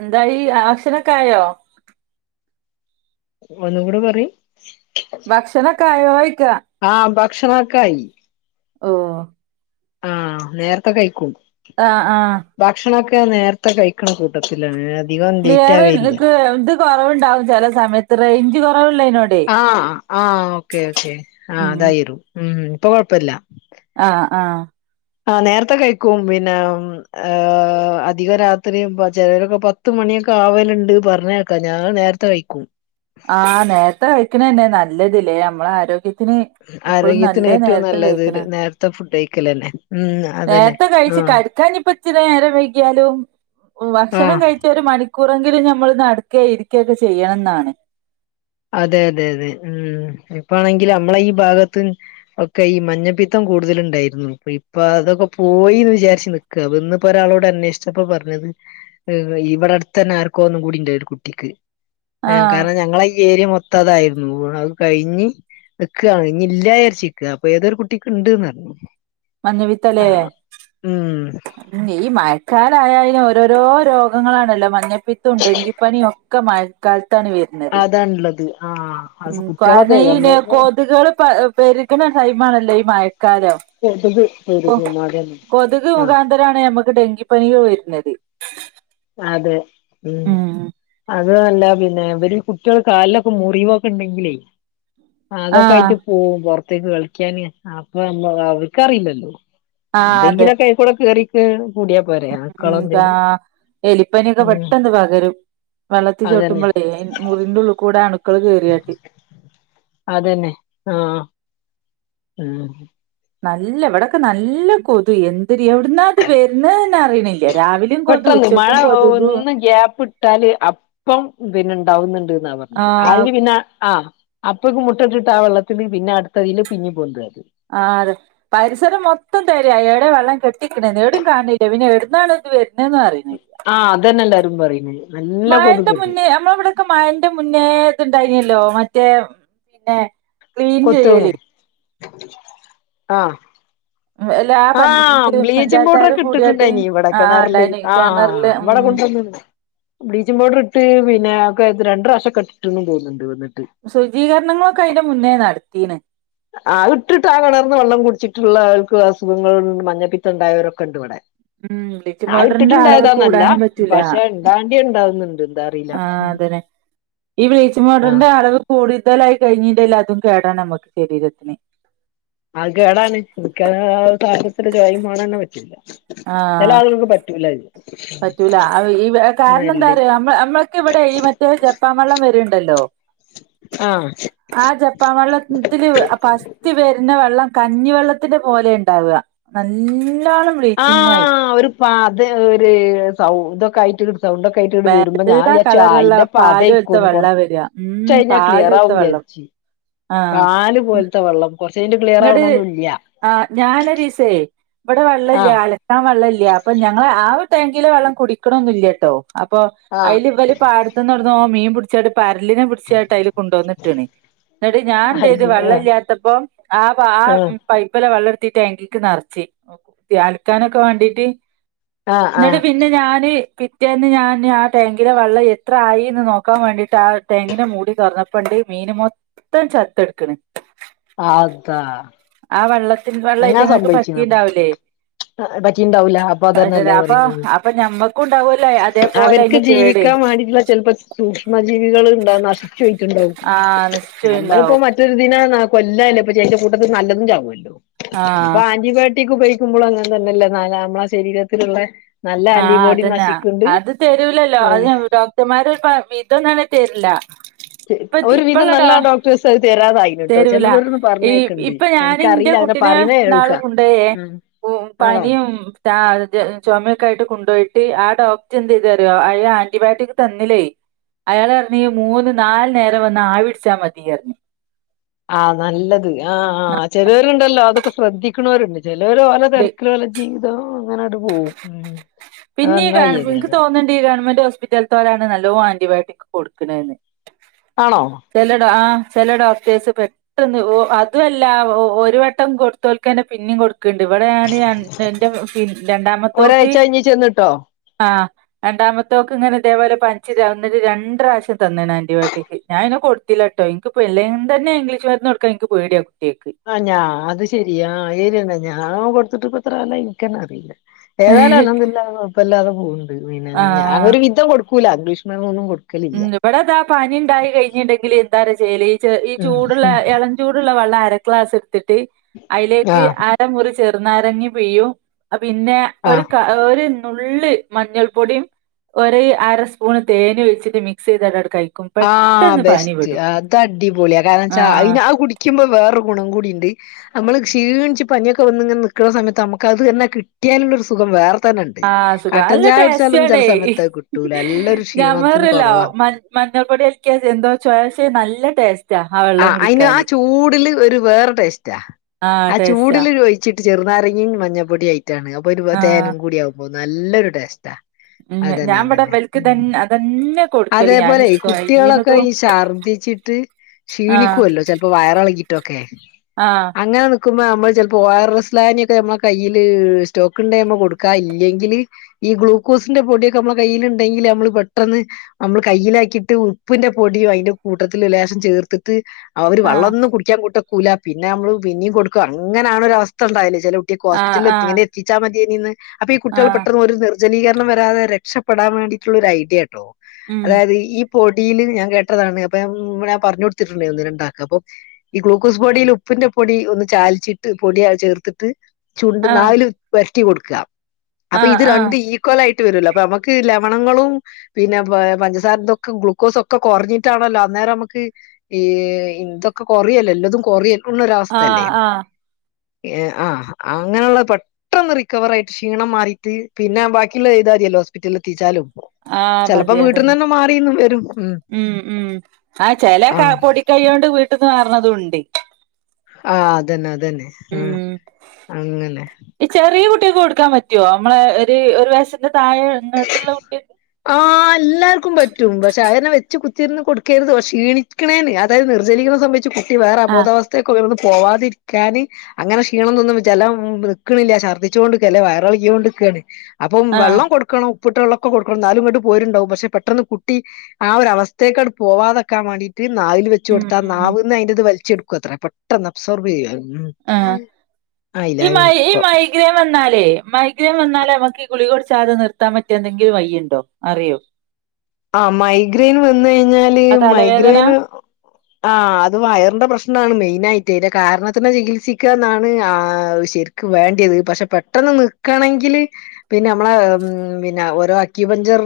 എന്തായി ആക്ഷരൊക്കായോ ഒന്നുകൂടെ പറയ് ഭക്ഷണൊക്കെ ആയോയ്ക്ക ആഹ് ഭക്ഷണൊക്കായി ഓ ആഹ് നേര്ത്തെ കഴിക്കും ആഹ് ആഹ് ഭക്ഷണൊക്കെ നേരത്തെ കഴിക്കണം ക ട്ടത്തിലാണ് അധികം ലേറ്റ് ക്ലിയർ ആവേയില്ല നിനിക്ക് എത് കുറവുണ്ടാവും ചില സമയത്ത് റേഞ്ച് കുറവില്ലെയ്നോണ്ട് ആഹ് ആഹ് ഓക്കേ ഓക്കെ ആ ഉം അതായിരും ഉം ഇപ്പൊകൊഴപ്പില്ല ആഹ് ആഹ് ആഹ് നേര്ത്തെകഴിക്കും പിന്നെ അധികം രാത്രി ചെലരൊക്കെ പത്ത്മണിയൊക്കെ ആവലുണ്ട് പറഞ്ഞേക്കാം ഞാൻ നേര് ത്തെകയ്ക്കും ആഹ് നേര്ത്തെ കഴിക്കണന്നെ നല്ലതലേ നമ്മളെ ആരോഗ്യ ത്തിന് എപ്പൊഴും ആരോഗ്യത്തിന് നല്ല ഏറ്റവും നല്ലത് നേരത്തെകഴിക്കണ നേരത്തെ ഫുഡ് കഴിക്കലന്നെ ഉം അതന്നെ നേരത്തെ കഴിച്ച് ആഹ് കെ കാഞ്ഞിപ്പച്ചിരി നേരവൈകിയാലും ഭക്ഷണം ആഹ് കഴ ച്ചൊരു ഒര്മണിക്കൂറെങ്കിലും നമ്മൾ നടക്കെ ഇരിക്കെകൊ ചെയ്യണംന്നാണ് അതെ അതെ അതെ ഉം ഇപ്പാണെങ്കിൽ നമ്മളെ ഈ ഭാഗത്ത് ഒക്കെ ഈ മഞ്ഞപ്പിത്തം കൂടുതലുണ്ടായിരുന്നു അപ്പ ഇപ്പൊ അതൊക്കെ പോയിന്ന് വിചാരിച്ചു ക്ക ബന്ന് ഇപ്പോ ഒരാളോട് അന്വേഷിച്ചപ്പോ പറഞ്ഞത് ഇവിടെ അടുത്തന്നെ ആർക്കോ ഒന്നും കൂടിണ്ട ഒരുകുട്ടിക്ക് ആഹ് കാരണം ഞങ്ങളെ ഈ ഈ ഏരിയ മൊത്താതായിരുന്നു അത് കഴിഞ്ഞ് നിക്കാണ് ഇനി ഇല്ലചാരിച്ച്ക്ക അപ്പൊ ഏതൊരു കുട്ടിക്ക് ഉണ്ട്ന്നർഞ്ഞു മഞ്ഞപിത്തലേ ഉ ഈ മയക്കാലായാലന് ഓരോരോ രോഗങ്ങളാണല്ലോ മഞ്ഞപ്പിത്തും ഡെങ്കിപ്പനിയും ഒക്കെ മഴക്കാലത്താണ് വര് അതാണ്ള്ളത് ആഹ് അത് ഉം കുട്ടികളൊക്കെ കാരണം ഈ നമ്മള് കൊതുകള് പ പെരുകണ സൈമാണല്ലോ ഈ മഴക്കാലം [unintelligible] അതന്നെ ആ ഇത്തരാണ് നമക്ക് ഡെങ്കിപനികൾ വരുന്നത് അതെ ഉം അതു അല്ല പിന്നെ ഇവരിൽ കുട്ട്യള് കാൽലൊക്കെ മുറിവൊക്കെണ്ടെങ്കിലേ അതൊക്കെ ആഹ് ആയിട്ട് പോവും പൊറത്തേക്ക് കളിക്കാന് അപ്പോ മ്മ അവൾക്കറിയില്ലല്ലോ ആഹ് അതെ എന്തെങ്കിലോക്കെയിക്കൂടെ കേറി കൂടിയാ പോരെ ആക്കളോ ഉം കാ എന്തേലും എലിപ്പനിയൊക്കെ ഉം പെട്ടന്ന് പകരും അതന്നെ വെള്ളത്തിച്ചവിട്ടുമ്പോളേ മുറിൻറ്റുള്ളി കൂടെ അണുക്കള് കേറിയാട്ടി അതന്നെ ആഹ് ആഹ് നല്ല എവടക്കെ നല്ല കൊതു എന്തരി എവിടുന്നാത് വര്ണെന്നേ അറിയണില്ല രാവിലെ പെട്ടന്ന് മഴ ഒന്ന് ഗ്യപ്പ് ഇ ട്ടാല് അപ്പം പിന്നെ ഇണ്ടാവുന്ന്ണ്ട് എന്ന പറഞ്ഞ് ആഹ് [unintelligible] പിന്നെ ആഹ് അപ്പോക്കേ മുട്ടട്ടിട്ട് ആ വെള്ളത്തിന് പിന്നെ അടുത്തതില് പിഞ്ഞ് [unintelligible] ആറ് പരിസരം മൊത്തം തെരയാ എടെ വള്ളം കെട്ടിക്കണേന്ന് എവിടും കാൺണില്ല പിന്നെ എടുന്നാണ് ഇത് വ ആഹ് അതന്നെ എല്ലാരും പറയുന്നേ നല്ല കൊതുക്ണ്ട് നമ്മടെ ഇവടക്കെ മഴന്റെ മുന്നേ ഇത്ണ്ടായിന്നല്ലോ മറ്റേ പിന്നെ ക്ലീൻ ചെയ്യല് [unintelligible] ആഹ് [unintelligible] ആഹ് ബ്ലീച്ചിങ് പഞ്ചായത്താര് പൗഡറേക്കെ കൂടിയായിട്ട് ഇട്ടിട്ടുണ്ടായിനി ഇവടെ ആ കെണറില് ഉണ്ടായിന് ആഹ് കിണറില് ഉം അവടെ കൊണ്ടുവന്നാണ് ബ്ലീച്ചിങ്ങ് പൗഡറിട്ട് പിന്നെ ക്കേത് രണ്ടു പ്രശം കെട്ടിട്ട്ന്നും പോന്ന്ണ്ട് വന്നിട്ട് ശുചീകരണങ്ങളൊക്കെ അയിന്റെ മുന്നേ നടത്തിന് ആഹ് ഇട്ടിട്ട് ആ കെണറ്ന്ന് വള്ളം കുടിച്ചിട്ടുള്ള ആൾക്ക് അ സുഖങ്ങൾണ്ട് മഞ്ഞപ്പിത്തണ്ടായവരൊക്കെ ഒണ്ടിവടെ ഉം ബ്ലീച്ചിങ് ആയിട്ടിട്ട് പൗഡറിന്റെ അളവ് ഇണ്ടായതാന്നല്ല കൂടാനും പറ്റൂല പഷേ ഇണ്ടാണ്ടിയെ ഇണ്ടാവുന്ന്ണ്ട്ന്ന് അതറിലാ ആ അതന്നെ ഈ ബ്ലീച്ചിങ് പൗഡറിന്റെ അളവ് കൂടിതലായി കഴിഞ്ഞിട്ട് എല്ലാതും കേടാ നമ്മക്ക് ശരീരത്തിന് അത് കേടാണ് [unintelligible] പറ്റുല ആ ചെല ആളുകൾക്ക് പറ്റൂല്ല ഇത് പറ്റൂല ഈ കാരണം എന്താ അറ്യോ നമ്മ നമ്മളക്ക ഇവടെ ഈ മറ്റേ ജപ്പാ വള്ളം വര്ണ്ടല്ലോ ആഹ് ആ ജപ്പാ വള്ളത്തില് അപ്പ കുത്തി വര്ണ വെള്ളം കഞ്ഞിവെള്ളത്തിന്റെ പോലെ ഇണ്ടാവുക നല്ലോനം ആഹ് ഒരു പതേ ഒര് സൗ ഇതൊക്കെ ആയിട്ടൊരു സൗണ്ട് ഒക്കായിട്ട് ഇടെ വരുമ്പോ ഞാൻ വെള്ള വിയരിച്ച് കളറുള്ള അയിന്റെ പാല് പോലത്തെ പതേക്കൂന്ന് വെള്ളാ വരിക ഉം കൊറച്ചഞെ പാല് ക്ലിയറാകും പോലത്തെ വെള്ളം വിയാരിച്ചി ആഹ് പാല് പോലത്തെ വെള്ളം കൊറച്ചഴിഞ്ഞിട്ട് ക്ലിയർ ആവണൊന്നുല്ല്യ ആഹ് ഞാനോരിസേ ഇവടെ വള്ളല്ല്യ ആഹ് അല ക്കാ വള്ളം ഇല്ല്യ അപ്പോ ഞങ്ങള് ആഹ് ഒരു ടാങ്കിലെ വെള്ളം കുടിക്കണൊന്നില്ലട്ടോ അപ്പോ ആഹ് അയില് ഇവല് പാടത്തുന്നേവടന്നോ മീൻ പിടിച്ചട്ടട് പരലിനെ പി ടിച്ചട്ടയില് അയില് കൊണ്ട് വന്ന്ട്ട്ണി എന്നിട്ട് ഞാൻ അത് എന്തെത് ശരി വെള്ളം ആഹ് ഇല്ലാത്തപ്പോ ആപാ ആഹ് പൈപ്പെല്ലാ വെള്ളടുത്തിട്ടേ ടാങ്കിക്ക് നെറച്ചേ കു അലക്കാനൊക്കെ വേണ്ടിട്ട് ആഹ് ന്നിട് ആഹ് പി ന്നെ ഞാന് പിറ്റേന്ന് ഞാന് ആ ടാങ്കിലെ വെള്ളം എത്രയി എന്ന് നോക്കാൻ വേണ്ടിട്ട് ആഹ് ടാങ്കിന്റെ മൂടി തൊറന്നപ്പണ്ട് മീന് മൊത്തം ചത്തെടെക്കണ് അതാ ആ വെള്ളത്തി വെള്ളവായിട്ട് അങ്ങനെ ഇങ്ങക്ക് സംഭവിച്ചിണത് പറ്റിണ്ടാവില്ലേ പറ്റിണ്ടാവൂല അപ്പൊ അതന്നെല്ലേ [unintelligible] അപ്പോ അപ്പോ ഞമ്മക്കുണ്ടാവല്ലോ അതെ അവര്ക്ക് ജീവിക്കാൻ വേണ്ടിട്ടിള്ള ചെലപ്പോ സൂക്ഷ്മ ജീവികള് ഇണ്ടാ [unintelligible] [unintelligible] ണ്ടാവും ആ നിശ്ചയം നമ്മളിപ്പോ ഉണ്ടാവും മ മറ്റൊരു ദിനേ കൊല്ലല്ലപ്പോ [unintelligible] കൂട്ടത്തി നല്ലതും ചാവുല്ലോ ആഹ് ഇപ്പോ ആന്റിബയോട്ടിക് ഉപയോഗിക്കുമ്പോളും അങ്ങനെ തന്നെല്ലേ ന നമ്മളെ ശരീരത്തില്ള്ളേ ആഹ് അതന്നെ അത് തരൂലല്ലോ അത് ഡോ റ്റമാര് ഇതൊന്നും [unintelligible] തരില്ല ട്ട് ഇപ്പ ഒരു വിധം ഇപ്പള്ള ഡോ നല്ല ഡോക്ടേഴ്സ് അത് തരാതായിന്ട്ടോ ചിലതൊരന്ന് പർഞ്ഞേക്ക്‌ണ്ട് പ്പ ഞാന്ന്റെ കുട്ടിനെ ന്നാള് കൊണ്ടേയേ ഉം ആണോ പന്യും താ ചൊമയൊ ക്കായിട്ട് കുണ്ടോയിട്ട് ആ ഡോക്റ്റെന്തെയ്ത്റിയോ ആന്റിബയോട്ടിക് തന്ന്ലേയ് അയാളർഞ് മൂന്ന് നാല് നേരം വന്നാവിടിച്ചാ മതിഅർഞ് ആഹ് നല്ലത് ആ ആഹ്‌ ചെലോര്ണ്ടല്ലോ അതൊക്കെ ശ്രദ്ധിക്ക്‌ണോര്ണ്ട് ചെലോരോലെ ണ്ട് തെര്ക്ക് ഓലെ ജീവിതം അങ്ങനണ്ട് പോവും അത് പിന്നെ ഈ ഗ നന്നായി നിക്ക് ഏതായാലും തോന്നുണ്ട് ഈ ഗവൺമെന്റ് ഹോസ്പിറ്റൽത്തോരാണ് നല്ലോ ആന്റിബയോട്ടിക് കൊടുക്കണന്ന് ആണോ ചെലെ ട ആഹ് ചെലേ ഡോക്ടേഴ്സ് പെ അതുഅല്ല ഒരു വട്ടം കൊടുത്തോൽക്കന്നെ പിന്നിം കൊട് ക്ക്‌ണ്ട്. വടെ ഞാന് എന്റെ പി രണ്ടാമത്തോക്ക് ഒരാഴ്ച കഴിഞ്ഞ് ചെന്നിട്ടോ ആഹ്‌ രണ്ടാമത്തോക്ക് ഇങ്ങനെ ഇതേപോലെ പനിച്ച്‌രന്നിട് രണ്ട് റാവശ്യം തന്ന്ണ് ആന്റിബയോട്ടിക്ക്. ഞാ അയിനയ് കൊടു ട്ടില്ലട്ടോ, ഇൻക്ക്പ്പ അല്ലേൻ തന്നെ ഇംഗ്ലീഷ് മരുന്ന് കൊടുക്കാ ഇൻക്ക് പേടിയാ കുട്ടിയൾക്ക് ആഹ് ഞാ അത് ശെരി. ആ അ ആരിന്നാ ഞാ കൊടുത്തിട്ട്പ്പത്ര കാലായി ഇൻക്കന്നെ അറീല്ല ഏതാലും അൽഹംദുലില്ലാഹ് അനെ കൊഴപ്പല്ലാതെ പോക്ണ്ട്. പിന്നെ ഞാന് ആഹ് ഒരു വിധം കൊടുക്കൂല്ല ഇംഗ്ലീഷ് മരുന്നൊന്നും കൊടു ഉം, ഇവിടെ അതാ പനി ഉണ്ടായി കഴിഞ്ഞിട്ടുണ്ടെങ്കില് എന്താ അറിയാ ചെയ്യല്, ഈ ചെ ഈ ഉം ചൂടുള്ള ഉം എളം ചൂടുള്ള വെള്ളം അരക്‌ളാസ്ട്ത്ത്ട്ട് അതിലേക്ക് ആഹ് അ ര മുറി ചെറുനാരങ്ങി പീയും. പിന്നെ ഒരു ആഹ് ക ഒരു നുള്ള് മഞ്ഞൾ പൊട്യും ഒര് അര സ്പൂണ് തേനു ഒഴിച്ചിട്ട് മിക്സെയ്‌താടടുക്കയ് ആഹ് ബെസ്റ്റ് അതടിപൊളിയാ കാരണംച്ചാ ആഹ് അയ്ന അഹ്‌ കുടി ക്യുമ്പോ വേറെര് ഗുണം കൂടിണ്ട് അമ്മള് ക്ഷീണിച്ച് പനിയൊക്കെ വന്ന്ങ്ങനെ ന്ക്ക്ണ സമയത്ത് അമ്മക്ക് അത് തന്നെ കിട്ടിയാല്ള്ളൊരു സുഖം വേറെ തന്നെണ്ട് ആഹ്‌ സുഖ കട്ടൻ അല്ല ചായ കുടിച്ചാലൊന്നും ചെല ടേസ്റ്റണേ. സമയത്ത് അത് കിട്ടൂല എല്ലൊരു ക്ഷീണത്തിന് ഞമ്മറ്യല്ല. കൊറവാ മ മഞ്ഞൾ പൊടിയൽക്കിയ എന്തോ ചൊയ ശേ നല്ല ടേസ് ആഹ്‌ അയിന് ആ ചൂട്ല് ഒരു വേറെ ടേസ്റ്റാ ആഹ് ആ ടേസ്റ്റാ ചൂട്ല് ഒഴി ച്ചിട്ട് ചെറുന്നാരങ്ങിം മഞ്ഞൾപ്പൊടി ആയിറ്റാണ് അപ്പൊ അയിൽ ആഹ് തേനും കൂടി ആകുമ്പോ നല്ലൊരു ടേസ്റ്റാ ഉം അതെന്നെ ഞാൻ ഇവിടെ അതെന്നെ ഇവൽക്ക് ഉം തന്നെ അതന്നെ കൊടുക്കല് ഞാന് അതേപോലെയ് കുട്ട്യാളൊക്കെ കൊഴീണതും ഈ ശർദിച്ചി ആഹ് ക്ഷീണികോലോ ചെലപ്പോ വയറളകീട്ടൊക്കെ ആഹ് അങ്ങനെ നിക്കുമ്പോ നമ്മൾ ചെൽപ്പോ ഒ ആർ എസ് ലായനിക്കെ നമ്മളെ കയ്യില് സ്റ്റോക്ക് ഉണ്ട നമ്മ കൊടുക്കാ ഇല്ലെങ്കില് ഈ ഗ്ലൂക്കോസിന്റെ പൊടിയൊക്കെ നമ്മളെ കയ്യിൽണ്ടെങ്കിൽ നമ്മള് പെട്ടെന്ന് നമ്മള് കയ്യിലാക്കിയിട്ട് ഉപ്പിന്റെ പൊടിയും അയിന്റെ കൂട്ടത്തില് ലേശം ചേർ ട്ട്ത്ത് അവര് ആഹ് വള്ളൊന്ന് കുടിക്ക്യാം കൂട്ട കൂല പിന്നെ ഞമ്മള് പിന്നിയും കൊടുക്കും അങ്ങനാവ്ണ ഒരു അവസ്ഥ ഇണ്ടാവില്ലെ ചെല കുട്ടിയാക്ക് ആഹ് ഹോസ്പിറ്റലിൽ എത്തി ആഹ് ചിച്ചാ മതി അതിൽ നിന്ന് അപ്പൊ ഈ കുട്ടികൾ ആഹ് പെട്ടെന്ന് ഒരു ജനീകരണം വരാതെ രക്ഷപ്പെടാൻ വേണ്ടിയിട്ടുള്ള ഒരു ഐഡിയ ട്ടോ ഉം അതായത് ഈ പോടിയിൽ ഞാൻ കേട്ടതാണ്, അപ്പൊ ഞാൻ പറഞ്ഞ കൊടുത്തിട്ടുണ്ട് ഒന്ന് രണ്ടാൾക്ക് അപ്പൊ ഈ ഗ്ലൂക്കോസ് പൊടീല് ഉപ്പിന്റെ പൊടി ഒന്ന് ചാൽച്ചിട്ട് പൊടിഅത് ചേർത്ത്ട്ട്. ചുണ്ട് ആഹ് നാവില് പെരട്ടി കൊടുക്ക അപ്പൊ ആഹ് ഇത് രണ്ട് ആഹ് ഈ ക്കലായിട്ട് വരുല്ലോ, അപ്പൊ നമുക്ക് ലവണങ്ങളും. പിന്നെ പഞ്ചസാരൊക്കെ ഗ്ലൂക്കോസ് ഒക്കെ കുറഞ്ഞിട്ടാണല്ലോ അന്നേരം നമുക്ക് ഈ ഇതൊക്കെ കൊറയല്ലേ എല്ലതും കൊറയുന്ന ഒരവസ്ഥയല്ലേ. ആഹ് ആഹ് ആഹ് അങ്ങനെയുള്ള പെട്ടെന്ന് റിക്കവർ ആയിട്ട് ക്ഷീണം മാറിയിട്ട് പിന്നെ ബാക്കിയുള്ള ചെയ്താ മതിയല്ലോ ഹോസ്പിറ്റലിൽ എത്തിച്ചാലും. ആഹ് ചെലപ്പോ മതി വീട്ടിൽന്ന് അതന്നെ തന്നെ മാറിന്നും വരും ഉം ഉം ഉം ആ ചെല പൊടികൈക്കൊണ്ട് വീട്ടിൽന്ന് മാറന്നതും ഉണ്ട് ആഹ അതന്നെ അതന്നെ ആഹ ഉം അങ്ങനെ ഈ ചെറിയ കുട്ടികൾക്ക് കൊടുക്കാൻ പറ്റുവോ, നമ്മളെ ഒരു ഒരു വയസിന്റെ താഴെട്ടോട്ടുള്ള കുട്ടിക ആഹ് എല്ലാർക്കും പറ്റും പക്ഷെ അതന്നെ വെച്ച് ത്തിന്ന് കൊടുക്കരുത് ക്ഷണിക്കണേന് അതായത് നിർജ്ലികരണം സംബധിച്ച് കുട്ടി വേറെ അബോധാവസ്ഥ ത്തെ ഉയർന്ന് പോവാതിരിക്കാന് അങ്ങനെ ക്ഷീണം തൊന്നും ജലം നിക്കണില്ല ഛർദിച്ചുകൊണ്ട് നിൽക്കുവയല്ലേ വയറിളുകിയോണ്ടിരിക്കുണ്. അപ്പം ആഹ് വെള്ളം കൊടുക്കണം ഉപ്പിട്ട വെള്ളക്കെ കൊടുക്കണം ന്നാലുങ്ങട്ട് പോര്ണ്ടാവും പക്ഷ പെട്ടെന്ന് കുട്ടി ആഹ ഒരു അവസ്ഥേക്കാട് പോവാതെക്കാൻ വേണ്ടിയിട്ട് നാവിൽ വെ ഉം ചൊട്ത്താ ഉം നാവിന്ന് അതിന്റെത് വലിച്ചെടുക്കത്ര പെട്ടന്ന് ഒപ്സർവ് ചെയ്യു ആഹ് ആഹ ഇല്ല ഈ മൈ ഈ ഉപ്പ മൈഗ്രേൻ വന്നാലേ, മൈഗ്രേൻ വന്നാലേ മൈഗ്രെയ്ൻ വന്നാലേ നമുക്ക് ഈ ഗുളിക കുടിച്ചാതെ നിർത്താൻ പറ്റിയ എന്തെങ്കിലും വഴിയുണ്ടോ. അറിയോ ആഹ് മൈഗ്രെൻ വന്നഴിഞ്ഞാല് ആ തലവേദന മൈഗ്രെന് ആ അത് വയർന്റെ പ്രശ്നാണ് മെയിന ആയിട്ട് അതിൻ്റെ കാര്ണത്തിനം തന്നെ ചികിത്സികാന്നാണ് ആ ശര് വേണ്ടിയത് പക്ഷെ പെട്ടെന്ന് നിക്കണങ്കില് പിന്നെ നമ്മള് പിന്നെ ഓരോ അക്യുബഞ്ചർ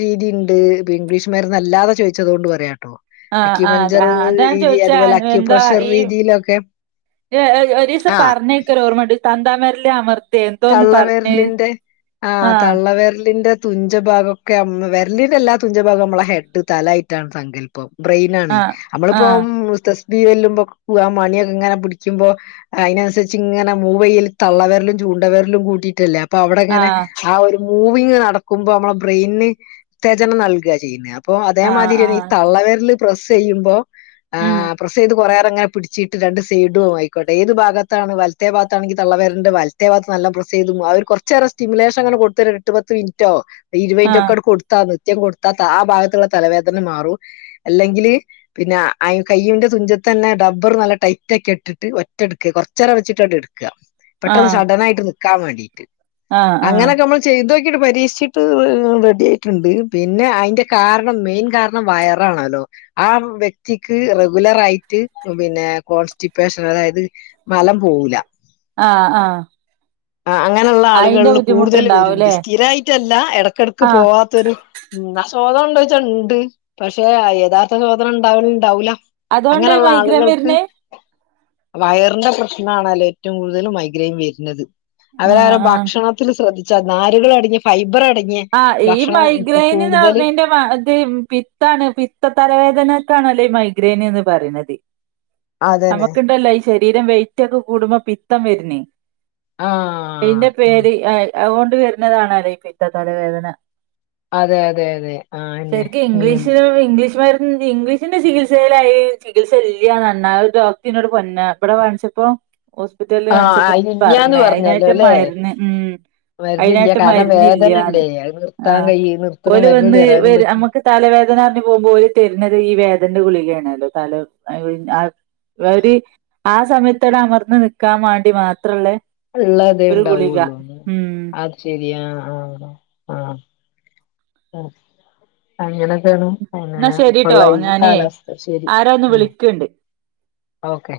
രീതി ഉം. ഇ ഇംഗ്ലീഷ്മര്ന്ന് അല്ലാതെ ചോയിച്ചതോണ്ട് പറയാട്ടോ ആഹ് അക്യു ആഹ് പഞ്ചർ ആഹ് അതാ രീതി ചോദിച്ചാ അതുപോലെ അക്യുപ്രഷർ രീതിയിലൊക്കെ ഒരു ദിവസം ആഹ് പറഞ്ഞേ നിക്ക് ഓർമ്മണ്ട് തള്ളവിരല് അമർ തള്ളവരലിന്റെ ആഹ ആഹ് തള്ളവരലിന്റെ തുഞ്ചഭാഗംക്കെ വെരലിന്റെ എല്ലാ തുഞ്ചഭാഗം നമ്മള് ഹെഡ് തലായിട്ടാണ് സങ്കല്പം. ബ്രെയിനാണ് ആഹ് ആഹ് നമ്മളിപ്പം തസ്‌ പി വെല്ലുമ്പൊ മണിയൊക്കെ ഇങ്ങനെ പിടിക്കുമ്പോ അതിനനുസരിച്ച് ഇങ്ങനെ മൂവ് ചെയ്യുമ്പോ തള്ളവിരലും ചൂണ്ടവര്ലും കൂട്ടീട്ടല്ലേ അപ്പൊ അവിടെങ്ങനെ ആഹ് ആ ഒരു മൂവിങ് നടക്കുമ്പോ നമ്മുടെ ബ്രെയിനിന് ഉത്തേജനം നൽകുകയാണ് ചെയ്യുന്നത്. അപ്പൊ ആഹ് അതേമാതിരിയന്നെ ഈ ആഹ് തള്ളവരൽ പ്രസ്യ്യുമ്പോ ഉം പ്ര ക്ഷെ ഇത്കൊറേരങ്ങന പിടിച്ചിട്ട് രണ്ട് സൈഡും ആയിക്കോട്ടെ. ഏത് ഭാഗത്താണ് വലത്തെ ഭാഗത്താണെങ്കിൽ തള്ളവരലിന്റെ മറ്റേ ഭാഗത്ത് നല്ല പ്രസ് ചെയ്തു അതൊരു കുറച്ച് നേരം സ്റ്റിമുലേഷൻ അങ്ങനെ കൊടുത്താല് എട്ടോ പത്തോ മിനിറ്റോ, ഇരുപതിൻ്റെ ആഹ് ഒക്കെ ത്താ നിത്യം കൊട്ത്താ ത ആ ഭാഗത്ത്ള്ള തലവേദന മാറും അല്ലെങ്കില് പിന്നെ ആ കയ്യിന്റെ തുഞ്ചത്തന്നെ ടബ്ബർ നല്ല ടൈറ്റാക്കി ഇട്ടിട്ട് ഒറ്റഡ്ക്ക്, കൊർചെരം വെച്ചിട്ട് അങ്ങട്ട് ടുക്കുക. പെട്ടന്ന് ആഹ് സഡൻ ആയിട്ട് നിക്കാൻ വേണ്ടീട്ട്, ആഹ് ആഹ് അങ്ങനൊക്കെമ്മൾ ചെയ്തോക്കിട്ട്, പരീക്ഷിച്ചിട്ട് റെഡി ആയിട്ടുണ്ട്. പിന്നെ അയ്ന്റെ കാരണം, മെയിൻ കാര ണം വയറാണലോ ആ വ്യക്തിക്ക് റെഗുലർ ആയിട്ട് പിന്നെ കോൺസ്റ്റിപേഷൻ അതായത് മലം പോവൂല ആഹ്‌ ആഹ്‌ ആഹ്‌ അങ്ങനെള്ള ആളുകൾല് കൂടുതൽ വരുണ്ട്. ബുദ്ധിമുട്ടുണ്ടാവുംല്ലേ സ്ഥിരായിട്ടല്ല, എടക്കെടക്ക് ആഹ് പോവാ ത്തരു ആ ശോദന ഉണ്ടോന്ന് ചോദിച്ചാ ണ്ട്. പക്ഷെ യഥാർത്ഥ ശോദന ഉണ്ടാവല്ണ്ടാവൂല അതുകൊണ്ടാ ഈ അങ്ങനെള്ള മൈഗ്രൻ ആളുകൾക്ക് വരുന്നേ വയറിന്റെ പ്രശ്നാണെല്ലോ ഏറ്റവും കൂടുതൽ മൈഗ്രെയിൻ വരുന്നത് ആഹ് അവരവരുടെ ആഹ് ഭക്ഷണത്തിൽ ശ്രദ്ധിച്ചാൽ, നാരുകൾ അടങ്ങിയ ഫൈബർ അടങ്ങിയ ആഹ്‌ ഈ ഭക്ഷണം മൈഗ്രൈയിൻ കൂടുതൽ എന്നർഞ്ഞയ്ഞ്ഞാ അത് പിത്താണ്, പിത്ത തലവേദനക്കാണോലോഈ മൈഗ്രെന് ന്ന് പറിണത്. [inaudible] നമുക്കുണ്ടല്ലോ ഈ ശരീരം വൈറ്റൊക്കെ കൂടുമ്പോ പിത്തം വെര്ന് ആ അയ്ന്റെ ഉം പേര് അതൊണ്ട് വെര്ന്നതാണോലൊ ഈ പിത്ത തലവേദന അതെ അതെ അതെ ആ അന്നെ ശരിക്കും ഉം ഇംഗ്ലീഷ്, ഇംഗ്ലീഷ്മരുന്നിൻ്റെ ഇംഗ്ലീഷ് അതിന്റെ ചികിത്സയിലായി ചികിത്സ ഇല്ലന്ന്നായി ഒരു ഡോക്ടറിനോട് പറഞ്ഞ ഇവിടെ വാങ്ങിച്ചപ്പോ ഹോസ്പിറ്റല് ആ കാണിച്ചപ്പോ ഇല്ലാന്ന് പറഞ്ഞ് പറഞ്ഞല്ലോ അതിനായിട്ട് അല്ലേ മരുന്ന്. ഉം മരുന്നില്ല അതിനായിട്ട് കാരണം മരുന്ന്. ഇല്ലാന്ന്. വേദനല്ലേ അത് നിർത്താൻ ആഹ്‌ കഴിയ നിർത്തുന്ന ഓല് മരുന്ന് വന്ന് തരാനും പറ്റും നമുക്ക് തലവേദന എന്ന് പറഞ്ഞ് പോകുമ്പോ ഓല് തെരുന്നത് ഈ വേദനേൻ്റ ഗുളികയാണല്ലോ തല [unintelligible] അവര് ആ സമയത്തവിടെ അമർന്ന് നിക്കാൻ വേണ്ടി മാത്രല്ലേ ഉള്ളതെ ഉണ്ടാവുള്ളൂ. അത് ശരിയാ ആഹ് ആഹ് ആഹ് അങ്ങനൊക്കെയാണ്. പിന്നെ എന്നാ ശരിട്ടോ ഇപ്പുള്ള ഈ ഞാനേ കാലാവസ്ഥ ശരി ആരോ ഒന്ന് ഉം വിളിക്കണ്ട് ഓക്കെ